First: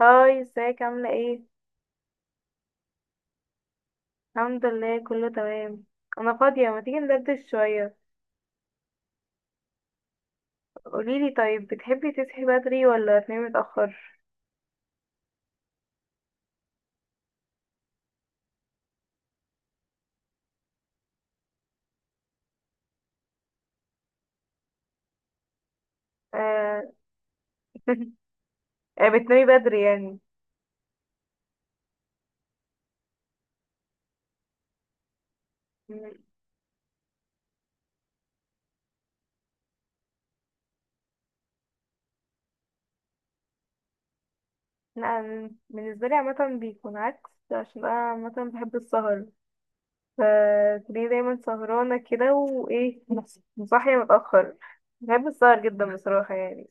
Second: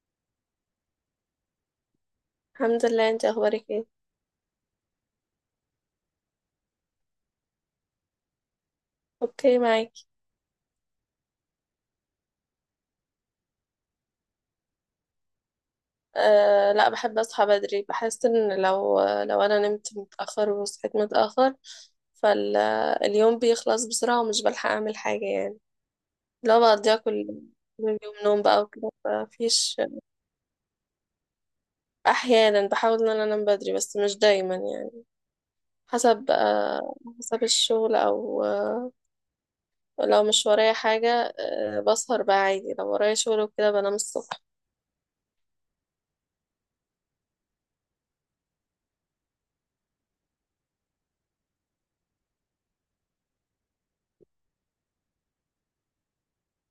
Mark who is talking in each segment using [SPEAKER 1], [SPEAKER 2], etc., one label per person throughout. [SPEAKER 1] هاي، ازيك عاملة ايه؟
[SPEAKER 2] الحمد لله، انت اخبارك ايه؟
[SPEAKER 1] الحمد لله، كله تمام. انا فاضية، ما تيجي ندردش شوية؟
[SPEAKER 2] اوكي، معاكي.
[SPEAKER 1] قوليلي طيب، بتحبي تصحي بدري ولا تنامي متأخر؟
[SPEAKER 2] أه لا، بحب اصحى بدري. بحس ان لو انا نمت متاخر وصحيت متاخر فاليوم بيخلص بسرعه ومش بلحق اعمل حاجه يعني. لو
[SPEAKER 1] آه.
[SPEAKER 2] بقضيها كل اليوم نوم بقى وكده
[SPEAKER 1] آه، بتنامي
[SPEAKER 2] فمفيش.
[SPEAKER 1] بدري يعني.
[SPEAKER 2] احيانا بحاول ان انا انام بدري بس مش دايما يعني.
[SPEAKER 1] م-
[SPEAKER 2] حسب حسب الشغل او لو مش ورايا حاجه بسهر بقى عادي، لو ورايا شغل وكده بنام الصبح.
[SPEAKER 1] لا، أنا بالنسبة لي عامة بيكون عكس، عشان انا عامة بحب السهر. فتلاقيني دايما سهرانة كده، وايه، صاحية متأخر. بحب السهر جدا بصراحة يعني.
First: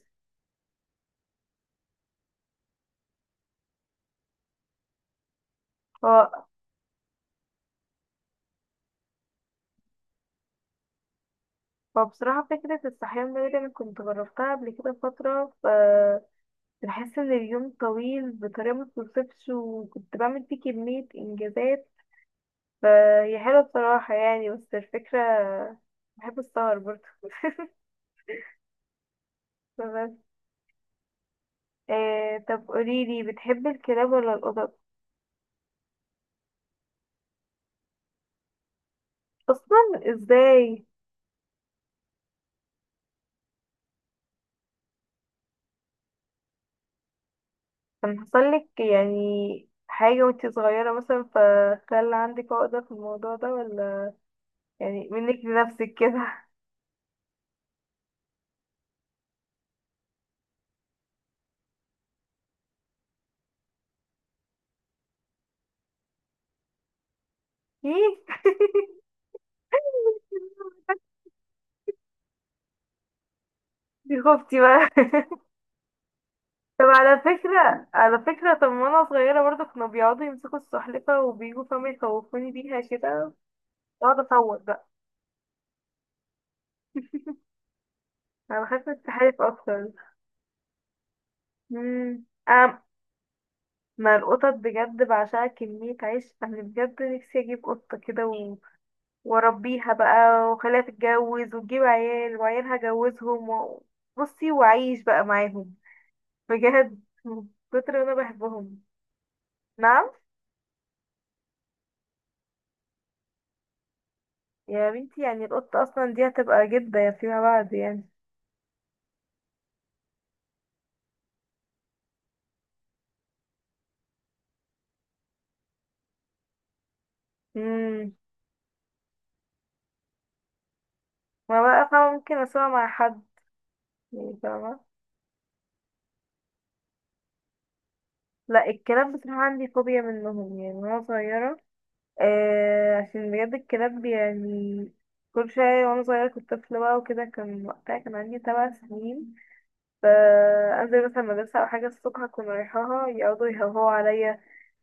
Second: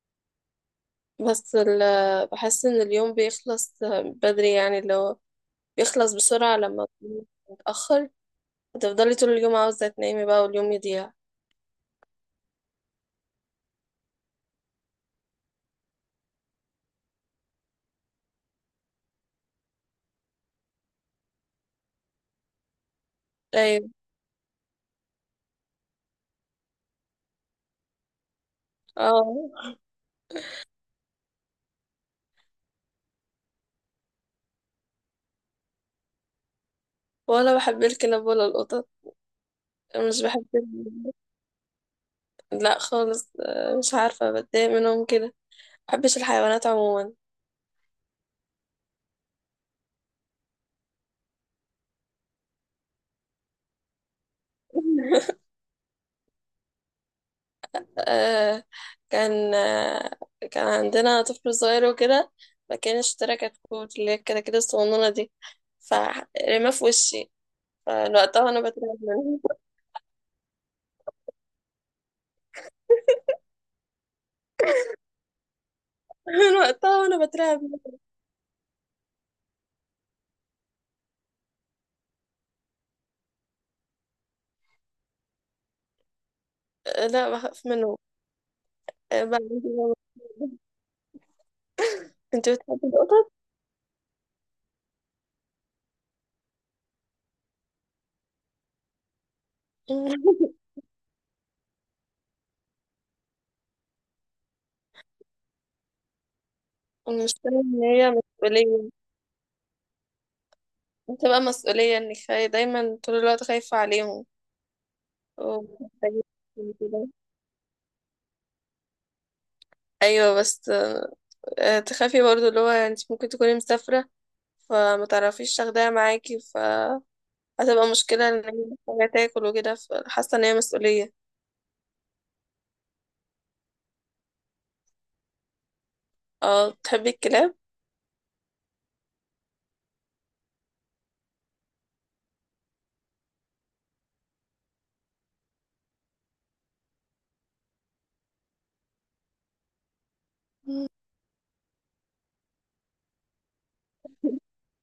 [SPEAKER 2] بحس ان اليوم بيخلص بدري يعني، اللي هو
[SPEAKER 1] ف...
[SPEAKER 2] بيخلص بسرعة لما تكوني متأخر. هتفضلي طول اليوم عاوزة تنامي بقى واليوم يضيع.
[SPEAKER 1] فبصراحة فكرة الصحيان بدري، أنا كنت جربتها قبل كده فترة. بحس ان اليوم طويل بطريقة ما تتوصفش، وكنت بعمل فيه كمية انجازات. فهي حلوة
[SPEAKER 2] طيب.
[SPEAKER 1] بصراحة يعني، بس الفكرة. بحب السهر برضه.
[SPEAKER 2] اه،
[SPEAKER 1] بس. آه، طب قوليلي، بتحبي الكلاب ولا القطط؟
[SPEAKER 2] ولا بحب الكلاب ولا القطط.
[SPEAKER 1] اصلا،
[SPEAKER 2] مش بحب
[SPEAKER 1] ازاي؟
[SPEAKER 2] ال- لا خالص. آه، مش عارفة، بتضايق منهم كده. مبحبش الحيوانات عموما.
[SPEAKER 1] كان حصلك يعني حاجة وانتي صغيرة مثلا، فخلى عندك عقدة في الموضوع ده ولا؟ يعني منك لنفسك كده.
[SPEAKER 2] آه، كان آه، كان عندنا طفل صغير وكده، فكان اشترى كتكوت، اللي هي الكتاكيت الصغنونة دي، فرماه في وشي. من
[SPEAKER 1] ايه؟
[SPEAKER 2] وقتها وانا بترعب منه.
[SPEAKER 1] دي خفتي بقى.
[SPEAKER 2] من
[SPEAKER 1] طب
[SPEAKER 2] وقتها
[SPEAKER 1] على
[SPEAKER 2] وانا بترعب
[SPEAKER 1] فكرة
[SPEAKER 2] منه.
[SPEAKER 1] على فكرة طب وانا صغيرة برضه كانوا بيقعدوا يمسكوا السلحفة وبيجوا فاهمة يخوفوني بيها كده. اقعد اصوت بقى.
[SPEAKER 2] آه، لا بخاف منه.
[SPEAKER 1] انا بخاف من
[SPEAKER 2] آه،
[SPEAKER 1] السحالف اكتر.
[SPEAKER 2] انت
[SPEAKER 1] أم
[SPEAKER 2] بتحبي القطط؟
[SPEAKER 1] ما القطط بجد بعشقها، كمية عيش انا بجد نفسي اجيب قطة كده واربيها بقى واخليها تتجوز وتجيب عيال وعيالها اجوزهم بصي واعيش بقى معاهم. بجد
[SPEAKER 2] مش
[SPEAKER 1] من
[SPEAKER 2] فاهم ان
[SPEAKER 1] كتر ما
[SPEAKER 2] هي
[SPEAKER 1] انا بحبهم.
[SPEAKER 2] مسؤولية.
[SPEAKER 1] نعم.
[SPEAKER 2] بتبقى مسؤولية، دايما طول الوقت خايفة عليهم
[SPEAKER 1] يا بنتي، يعني القطة اصلا
[SPEAKER 2] ومحتاجة
[SPEAKER 1] دي هتبقى
[SPEAKER 2] كده.
[SPEAKER 1] جدة فيما بعد يعني.
[SPEAKER 2] ايوه بس آه، تخافي برضو اللي هو انت ممكن تكوني مسافرة فما تعرفيش تاخديها معاكي، فهتبقى
[SPEAKER 1] امم
[SPEAKER 2] مشكلة ان هي محتاجة تاكل وكده، فحاسة ان هي مسؤولية.
[SPEAKER 1] ما بقى فاهمة، ممكن اسمع مع حد، يعني فاهمة.
[SPEAKER 2] اه، تحبي الكلاب؟
[SPEAKER 1] لا، الكلاب بصراحة عندي فوبيا منهم يعني وانا صغيرة. آه، عشان بجد الكلاب يعني، كل شوية وانا صغيرة كنت طفلة بقى وكده، كان وقتها كان عندي 7 سنين. فأنزل مثلا مدرسة أو حاجة الصبح أكون رايحاها، يقعدوا يهوهوا عليا.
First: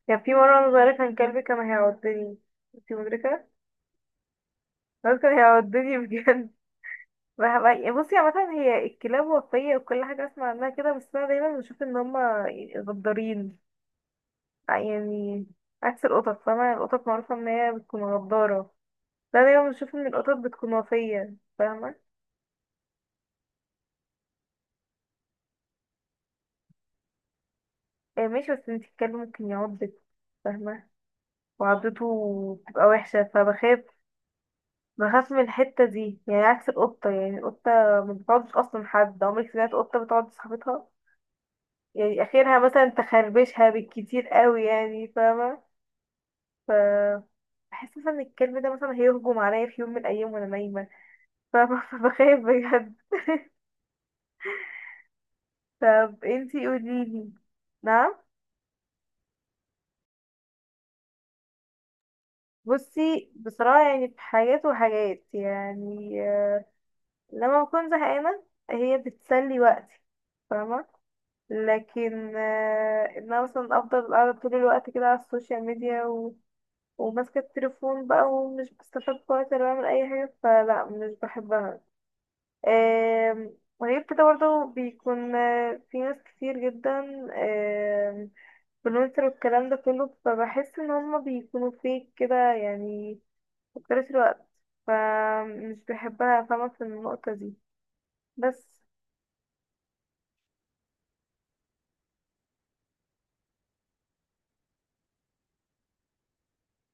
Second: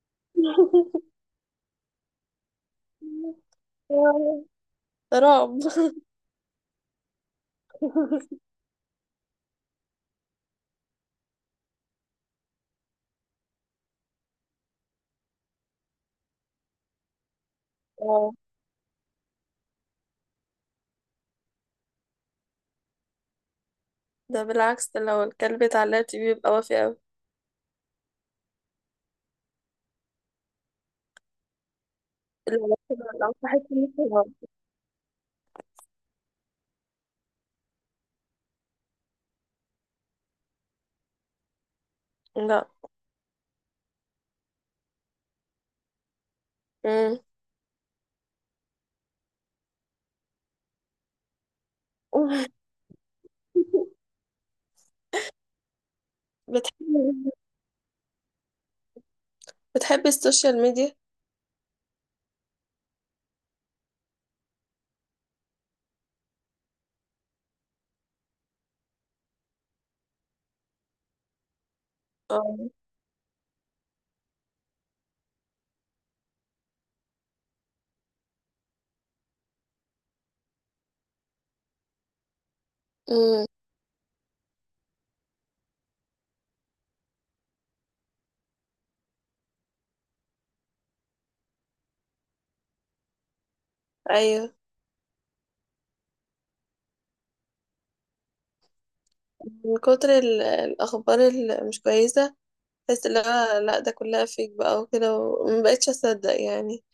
[SPEAKER 1] كان في مرة وأنا صغيرة كان كلبي كان هيعضني. انتي مدركة؟ بس كان
[SPEAKER 2] رعب.
[SPEAKER 1] هيعضني بجد. بصي، عامة هي الكلاب وفية وكل حاجة أسمع عنها كده، بس أنا دايما بشوف إن هما غدارين يعني، عكس القطط، فاهمة. القطط معروفة إن هي بتكون
[SPEAKER 2] آه.
[SPEAKER 1] غدارة، ده دايما بشوف إن القطط بتكون وفية، فاهمة.
[SPEAKER 2] ده بالعكس، ده لو الكلب اتعلق فيه بيبقى وافي أوي.
[SPEAKER 1] آه، ماشي، بس انتي الكلب ممكن يعضك، فاهمة، وعضته
[SPEAKER 2] لو
[SPEAKER 1] بتبقى وحشة
[SPEAKER 2] لو صحيت
[SPEAKER 1] فبخاف.
[SPEAKER 2] من النوم.
[SPEAKER 1] بخاف من الحتة دي يعني. عكس القطة يعني، القطة ما بتعضش أصلا. حد عمرك سمعت قطة بتعض صاحبتها؟ يعني آخرها
[SPEAKER 2] لا.
[SPEAKER 1] مثلا تخربشها بالكتير قوي يعني، فاهمة. ف
[SPEAKER 2] مم.
[SPEAKER 1] بحس مثلا ان الكلب ده مثلا هيهجم عليا في يوم من الايام وانا نايمه. ف- فبخاف بجد. طب انتي
[SPEAKER 2] بتحبي
[SPEAKER 1] قوليلي. نعم.
[SPEAKER 2] بتحبي السوشيال ميديا؟
[SPEAKER 1] بصي بصراحه، يعني في حاجات وحاجات يعني. لما بكون زهقانه، هي بتسلي وقتي، فاهمه. لكن
[SPEAKER 2] اه.
[SPEAKER 1] ان انا مثلا افضل قاعده طول الوقت كده على السوشيال ميديا وماسكه التليفون بقى، ومش بستفاد بوقت ولا بعمل اي حاجه، فلا مش بحبها.
[SPEAKER 2] امم.
[SPEAKER 1] وغير كده برضه بيكون في ناس كتير جدا آم، بلونسر والكلام ده كله، فبحس ان هما بيكونوا فيك كده يعني، مكترث الوقت.
[SPEAKER 2] ايوه.
[SPEAKER 1] فمش بحبها فاهمة في النقطة دي. بس.
[SPEAKER 2] من كتر الاخبار اللي مش كويسه بحس اللي هو لا ده كلها فيك بقى وكده، وما بقتش اصدق يعني.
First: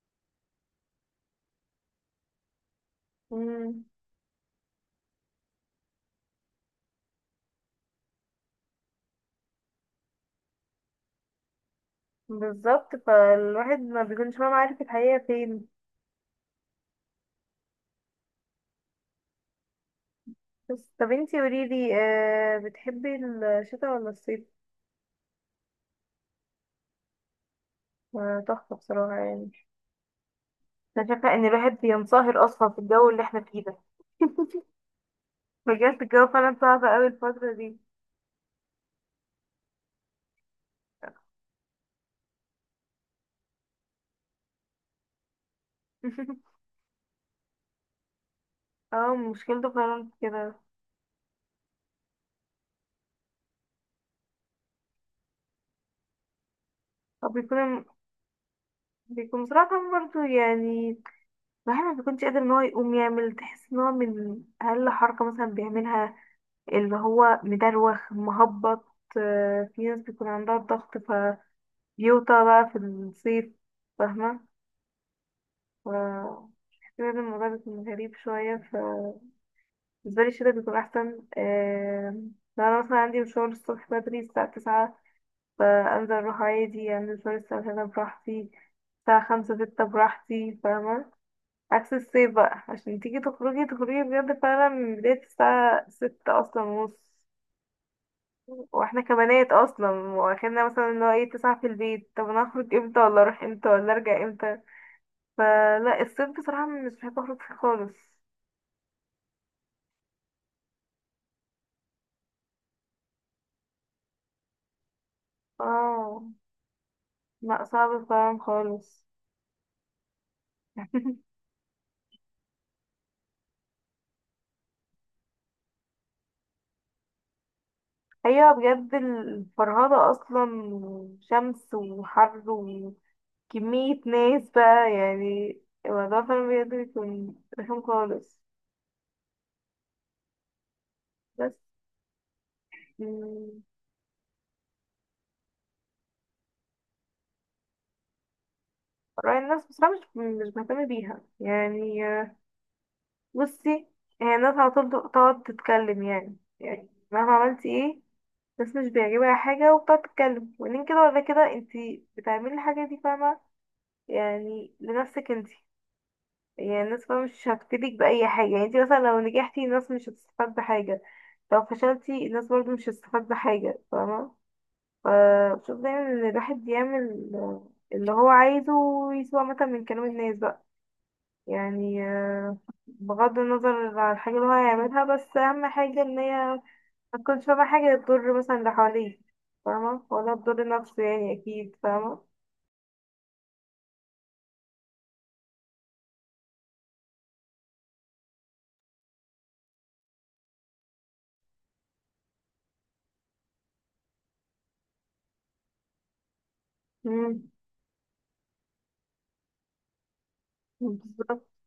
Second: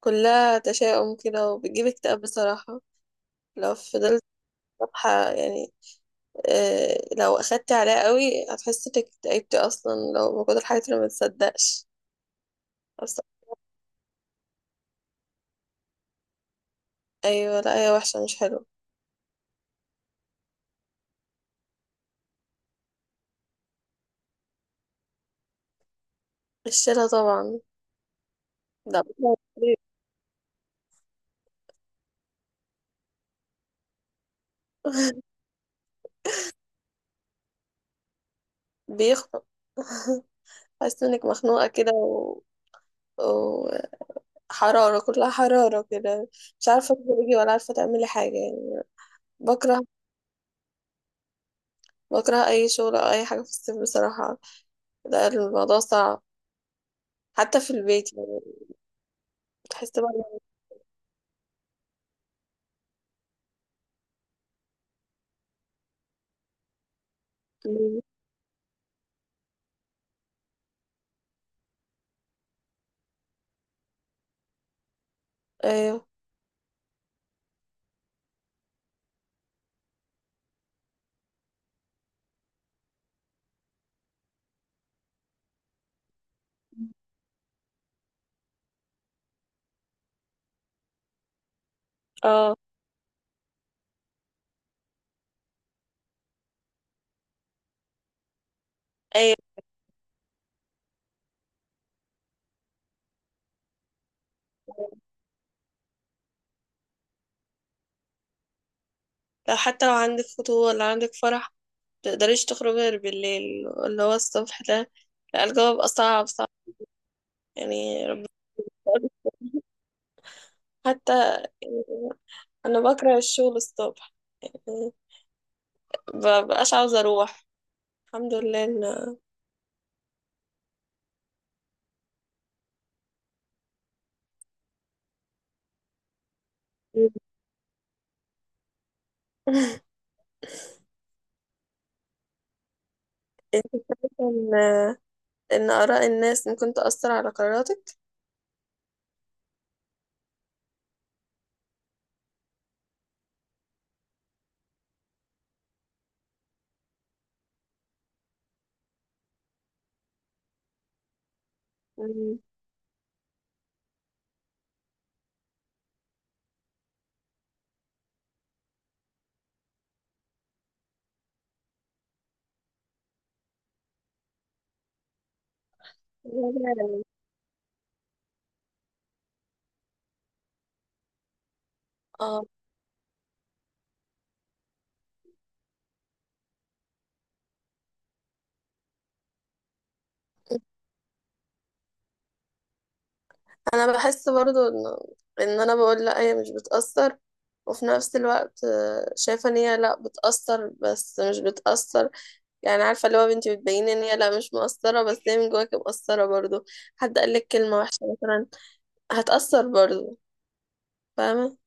[SPEAKER 2] كلها تشاؤم كده وبتجيب اكتئاب بصراحه. لو
[SPEAKER 1] مم.
[SPEAKER 2] فضلت صفحه يعني، آه، لو اخدت عليها قوي هتحس انك اكتئبتي اصلا لو موجودة الحاجات اللي ما تصدقش
[SPEAKER 1] بالظبط،
[SPEAKER 2] اصلا.
[SPEAKER 1] فالواحد ما بيكونش فاهم عارف الحقيقة فين.
[SPEAKER 2] ايوه، لا هي وحشة، مش حلوة.
[SPEAKER 1] بس طب انتي قوليلي، بتحبي الشتاء ولا الصيف؟
[SPEAKER 2] الشيلة طبعا.
[SPEAKER 1] آه، تحفة
[SPEAKER 2] لا.
[SPEAKER 1] بصراحة يعني. أنا شايفة إن الواحد بينصهر أصلا في الجو اللي احنا فيه ده. بجد الجو فعلا صعب قوي الفترة دي.
[SPEAKER 2] بيخنق. حاسة انك مخنوقة كده و... وحرارة، كلها حرارة كده. مش عارفة تخرجي ولا عارفة تعملي حاجة يعني.
[SPEAKER 1] اه، مشكلته
[SPEAKER 2] بكره،
[SPEAKER 1] فعلا في كده.
[SPEAKER 2] بكره أي شغل أو أي حاجة في الصيف بصراحة. ده الموضوع صعب
[SPEAKER 1] هو
[SPEAKER 2] حتى في
[SPEAKER 1] بيكون
[SPEAKER 2] البيت يعني.
[SPEAKER 1] بيكون بصراحة
[SPEAKER 2] بتحس
[SPEAKER 1] برضه
[SPEAKER 2] بقى
[SPEAKER 1] يعني. الواحد ما بيكونش قادر ان هو يقوم يعمل، تحس ان هو من اقل حركة مثلا بيعملها اللي هو
[SPEAKER 2] إنك-
[SPEAKER 1] مدروخ مهبط. آه، في ناس بيكون عندها ضغط فبيوطى بقى في الصيف، فاهمة.
[SPEAKER 2] أيوه.
[SPEAKER 1] ف كده الموضوع بيكون غريب شوية. بالنسبة لي الشتا بيكون أحسن. لو أنا مثلا عندي مشوار الصبح بدري الساعة 9، فأنزل أروح عادي، أنزل شوية الساعة 3 براحتي، الساعة خمسة ستة براحتي، فاهمة. عكس الصيف
[SPEAKER 2] اه.
[SPEAKER 1] بقى، عشان تيجي تخرجي تخرجي بجد فعلا من بداية الساعة 6 أصلا ونص. واحنا
[SPEAKER 2] أيوه،
[SPEAKER 1] كبنات اصلا واخدنا مثلا ان هو ايه، 9 في البيت، طب انا هخرج امتى ولا اروح امتى ولا ارجع امتى؟ فلا، الصيف بصراحة مش بحب اخرج فيه خالص.
[SPEAKER 2] لو حتى لو عندك خطوبة ولا عندك فرح متقدريش تخرجي غير بالليل، اللي هو الصبح ده. لا الجو بقى
[SPEAKER 1] اه،
[SPEAKER 2] صعب صعب.
[SPEAKER 1] لا صعب
[SPEAKER 2] يعني ربنا
[SPEAKER 1] فعلا خالص.
[SPEAKER 2] يقول- حتى يعني أنا بكره الشغل الصبح يعني، مبقاش عاوزة أروح. الحمد
[SPEAKER 1] ايوه
[SPEAKER 2] لله
[SPEAKER 1] بجد، الفرهدة اصلا وشمس وحر، كمية ناس بقى يعني. الموضوع فعلا بجد بيكون رخم خالص. بس. مم.
[SPEAKER 2] إن إن إن آراء الناس ممكن تأثر على قراراتك.
[SPEAKER 1] رأي الناس بصراحة مش مهتمة بيها يعني. بصي، هي الناس على طول تقعد تتكلم، يعني مهما عملتي ايه الناس مش بيعجبها حاجة، وبتقعد تتكلم، وبعدين كده ولا كده انتي
[SPEAKER 2] مم.
[SPEAKER 1] بتعملي الحاجة دي، فاهمة، يعني لنفسك انتي. يعني الناس فاهمة مش هتفيدك بأي حاجة، يعني انتي مثلا لو نجحتي الناس مش هتستفاد بحاجة، لو فشلتي الناس برضو مش هتستفاد بحاجة، فاهمة. آه، بشوف دايما ان الواحد يعمل اللي هو عايزه ويسوى مثلا من كلام الناس بقى يعني.
[SPEAKER 2] اه
[SPEAKER 1] بغض النظر عن الحاجة اللي هو هيعملها، بس اهم حاجة ان هي ما تكونش فاهمة حاجة تضر مثلا اللي حواليه، فاهمة، ولا تضر نفسه يعني، اكيد فاهمة.
[SPEAKER 2] أنا بحس برضو إن أنا بقول لأ هي مش بتأثر، وفي نفس الوقت آه، شايفة إن هي لأ بتأثر بس مش بتأثر. يعني عارفه اللي هو بنتي بتبين ان هي لا مش مقصره بس هي من جواك مقصره برضو. حد قال لك
[SPEAKER 1] مم،
[SPEAKER 2] كلمه وحشه مثلا هتأثر برضو،
[SPEAKER 1] بالظبط.
[SPEAKER 2] فاهمه.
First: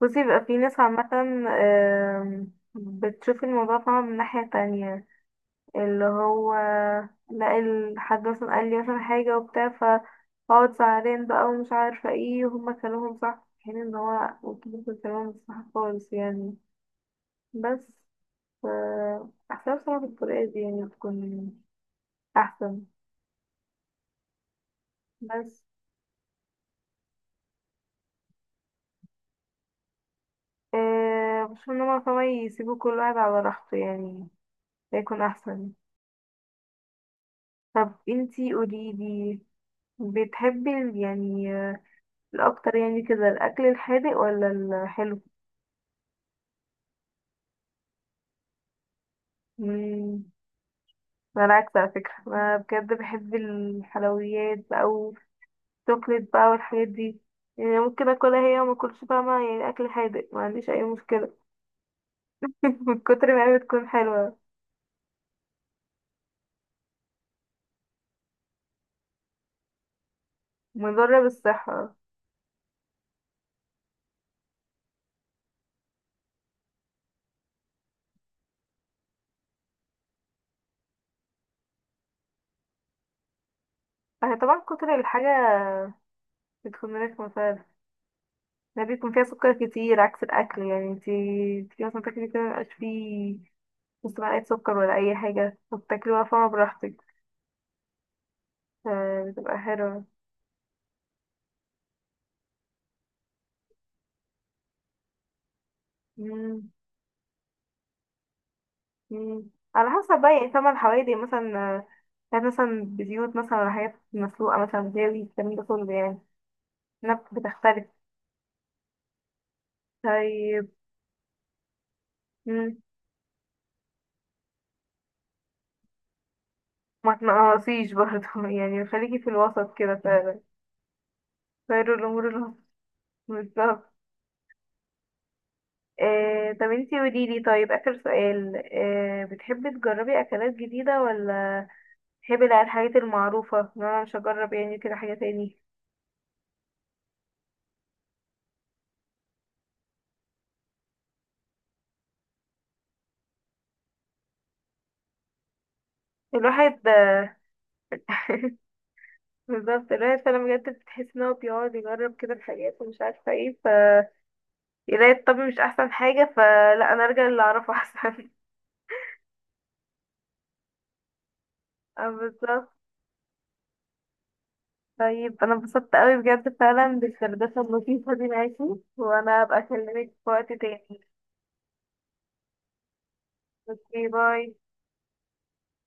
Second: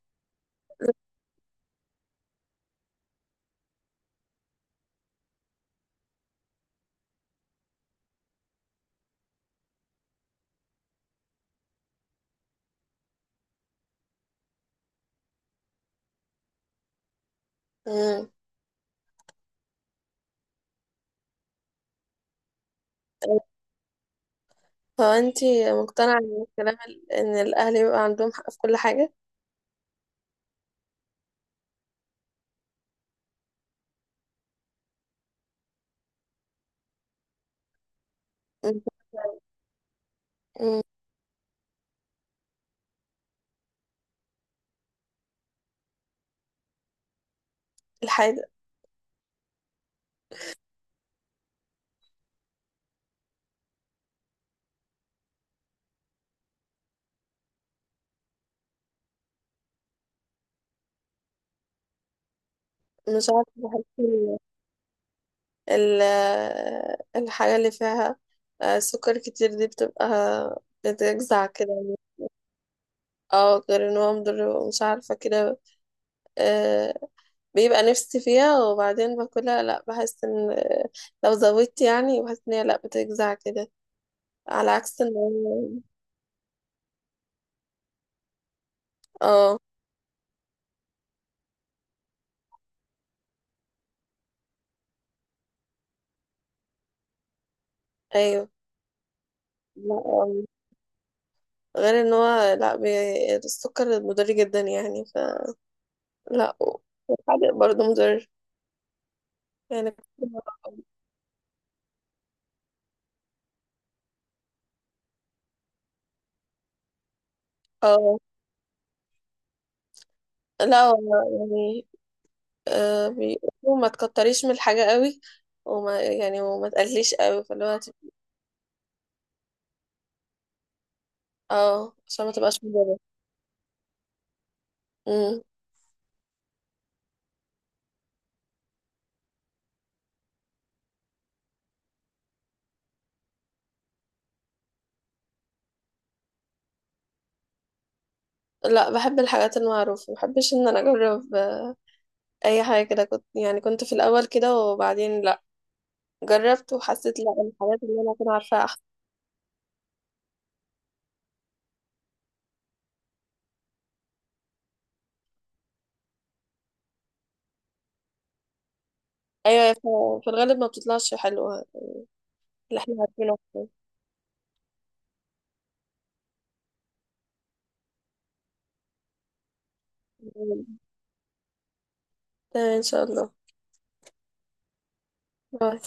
[SPEAKER 1] بصي بقى، في ناس عامة بتشوف الموضوع، فاهمة، من ناحية تانية، اللي هو لا الحاج مثلا قال لي مثلا حاجة وبتاع، فاقعد زعلان بقى ومش عارفة ايه، وهما كلامهم صح، في حين ان هو ممكن كلامهم مش صح خالص يعني. بس.
[SPEAKER 2] امم.
[SPEAKER 1] ف أحسن بصراحة بالطريقة دي، يعني تكون أحسن. بس
[SPEAKER 2] فانتي مقتنعه ان ان الاهل يبقى عندهم حق في كل حاجه.
[SPEAKER 1] أه بشوف ان هما فما يسيبوا كل واحد على راحته يعني، ده يكون أحسن. طب انتي
[SPEAKER 2] مم.
[SPEAKER 1] قوليلي، بتحبي
[SPEAKER 2] مم.
[SPEAKER 1] يعني الأكتر يعني كده الأكل الحادق ولا الحلو؟
[SPEAKER 2] الحاجه.
[SPEAKER 1] مم. انا العكس على فكرة، انا بجد بحب الحلويات بقى والشوكليت بقى والحاجات دي. يعني ممكن اكلها هي وما اكلش، فاهمة، يعني اكل حادق ما عنديش اي مشكلة. من
[SPEAKER 2] مش
[SPEAKER 1] كتر
[SPEAKER 2] عارفه
[SPEAKER 1] ما هي
[SPEAKER 2] بحس
[SPEAKER 1] بتكون حلوة،
[SPEAKER 2] ال- الحاجه اللي فيها آه، سكر كتير دي بتبقى
[SPEAKER 1] مضرة
[SPEAKER 2] بتجزع
[SPEAKER 1] بالصحة.
[SPEAKER 2] كده. اه، غير ان هو مضر، مش عارفه كده. آه، بيبقى نفسي فيها وبعدين باكلها، لا بحس ان لو زودت يعني بحس ان هي لا بتجزع كده.
[SPEAKER 1] اه، طبعا
[SPEAKER 2] على
[SPEAKER 1] كتر
[SPEAKER 2] عكس ان
[SPEAKER 1] الحاجة
[SPEAKER 2] هو
[SPEAKER 1] بتكون رخمة فعلا. ده بيكون فيها
[SPEAKER 2] اه.
[SPEAKER 1] سكر كتير، عكس الأكل يعني انتي مثلا تاكلي كده مبيبقاش فيه نص معلقة سكر ولا أي حاجة، وبتاكلي بقى فاهمة براحتك،
[SPEAKER 2] ايوه.
[SPEAKER 1] فبتبقى
[SPEAKER 2] لا
[SPEAKER 1] حلوة.
[SPEAKER 2] آه. غير ان هو لا السكر مضر جدا يعني، فلا.
[SPEAKER 1] مم.
[SPEAKER 2] والحادق برضه مضر
[SPEAKER 1] مم. على
[SPEAKER 2] يعني.
[SPEAKER 1] حسب بقى يعني، ثمن حوالي مثلا، حاجات مثلا بزيوت مثلا ولا حاجات مسلوقة مثلا، جاوي الكلام ده كله يعني. بتختلف.
[SPEAKER 2] اه
[SPEAKER 1] طيب.
[SPEAKER 2] لا هو يعني
[SPEAKER 1] مم.
[SPEAKER 2] آه بيقولوا ما تكتريش من الحاجة قوي، وما تقليش
[SPEAKER 1] ما
[SPEAKER 2] قوي
[SPEAKER 1] تنقصيش برضه يعني خليكي في الوسط كده فعلا،
[SPEAKER 2] اه
[SPEAKER 1] خير
[SPEAKER 2] عشان
[SPEAKER 1] الأمور
[SPEAKER 2] ما
[SPEAKER 1] الوسط.
[SPEAKER 2] تبقاش مضرة.
[SPEAKER 1] بالظبط.
[SPEAKER 2] امم.
[SPEAKER 1] آه، طب انتي قوليلي، طيب آخر سؤال، بتحبي تجربي أكلات جديدة، ولا بتحبي لا الحاجات المعروفة إن أنا مش هجرب يعني كده حاجة تاني؟
[SPEAKER 2] لا بحب الحاجات المعروفة، ما بحبش ان انا اجرب اي حاجه كده. كنت يعني كنت في الاول كده وبعدين لا، جربت
[SPEAKER 1] الواحد.
[SPEAKER 2] وحسيت لا الحاجات اللي انا كنت عارفاها احسن.
[SPEAKER 1] بالظبط، الواحد فعلا بجد بتحس ان هو بيقعد يجرب كده الحاجات ومش عارفه ايه، يلاقي الطبي مش احسن حاجه، فلا انا ارجع اللي اعرفه احسن.
[SPEAKER 2] ايوه، في الغالب ما بتطلعش حلوه.
[SPEAKER 1] اه، بالظبط.
[SPEAKER 2] اللي احنا عارفينه أحسن.
[SPEAKER 1] طيب انا انبسطت قوي بجد فعلا بالدردشه اللطيفه دي معاكي، وانا هبقى اكلمك في وقت تاني.
[SPEAKER 2] تمام ان شاء الله.
[SPEAKER 1] اوكي، باي.
[SPEAKER 2] باي.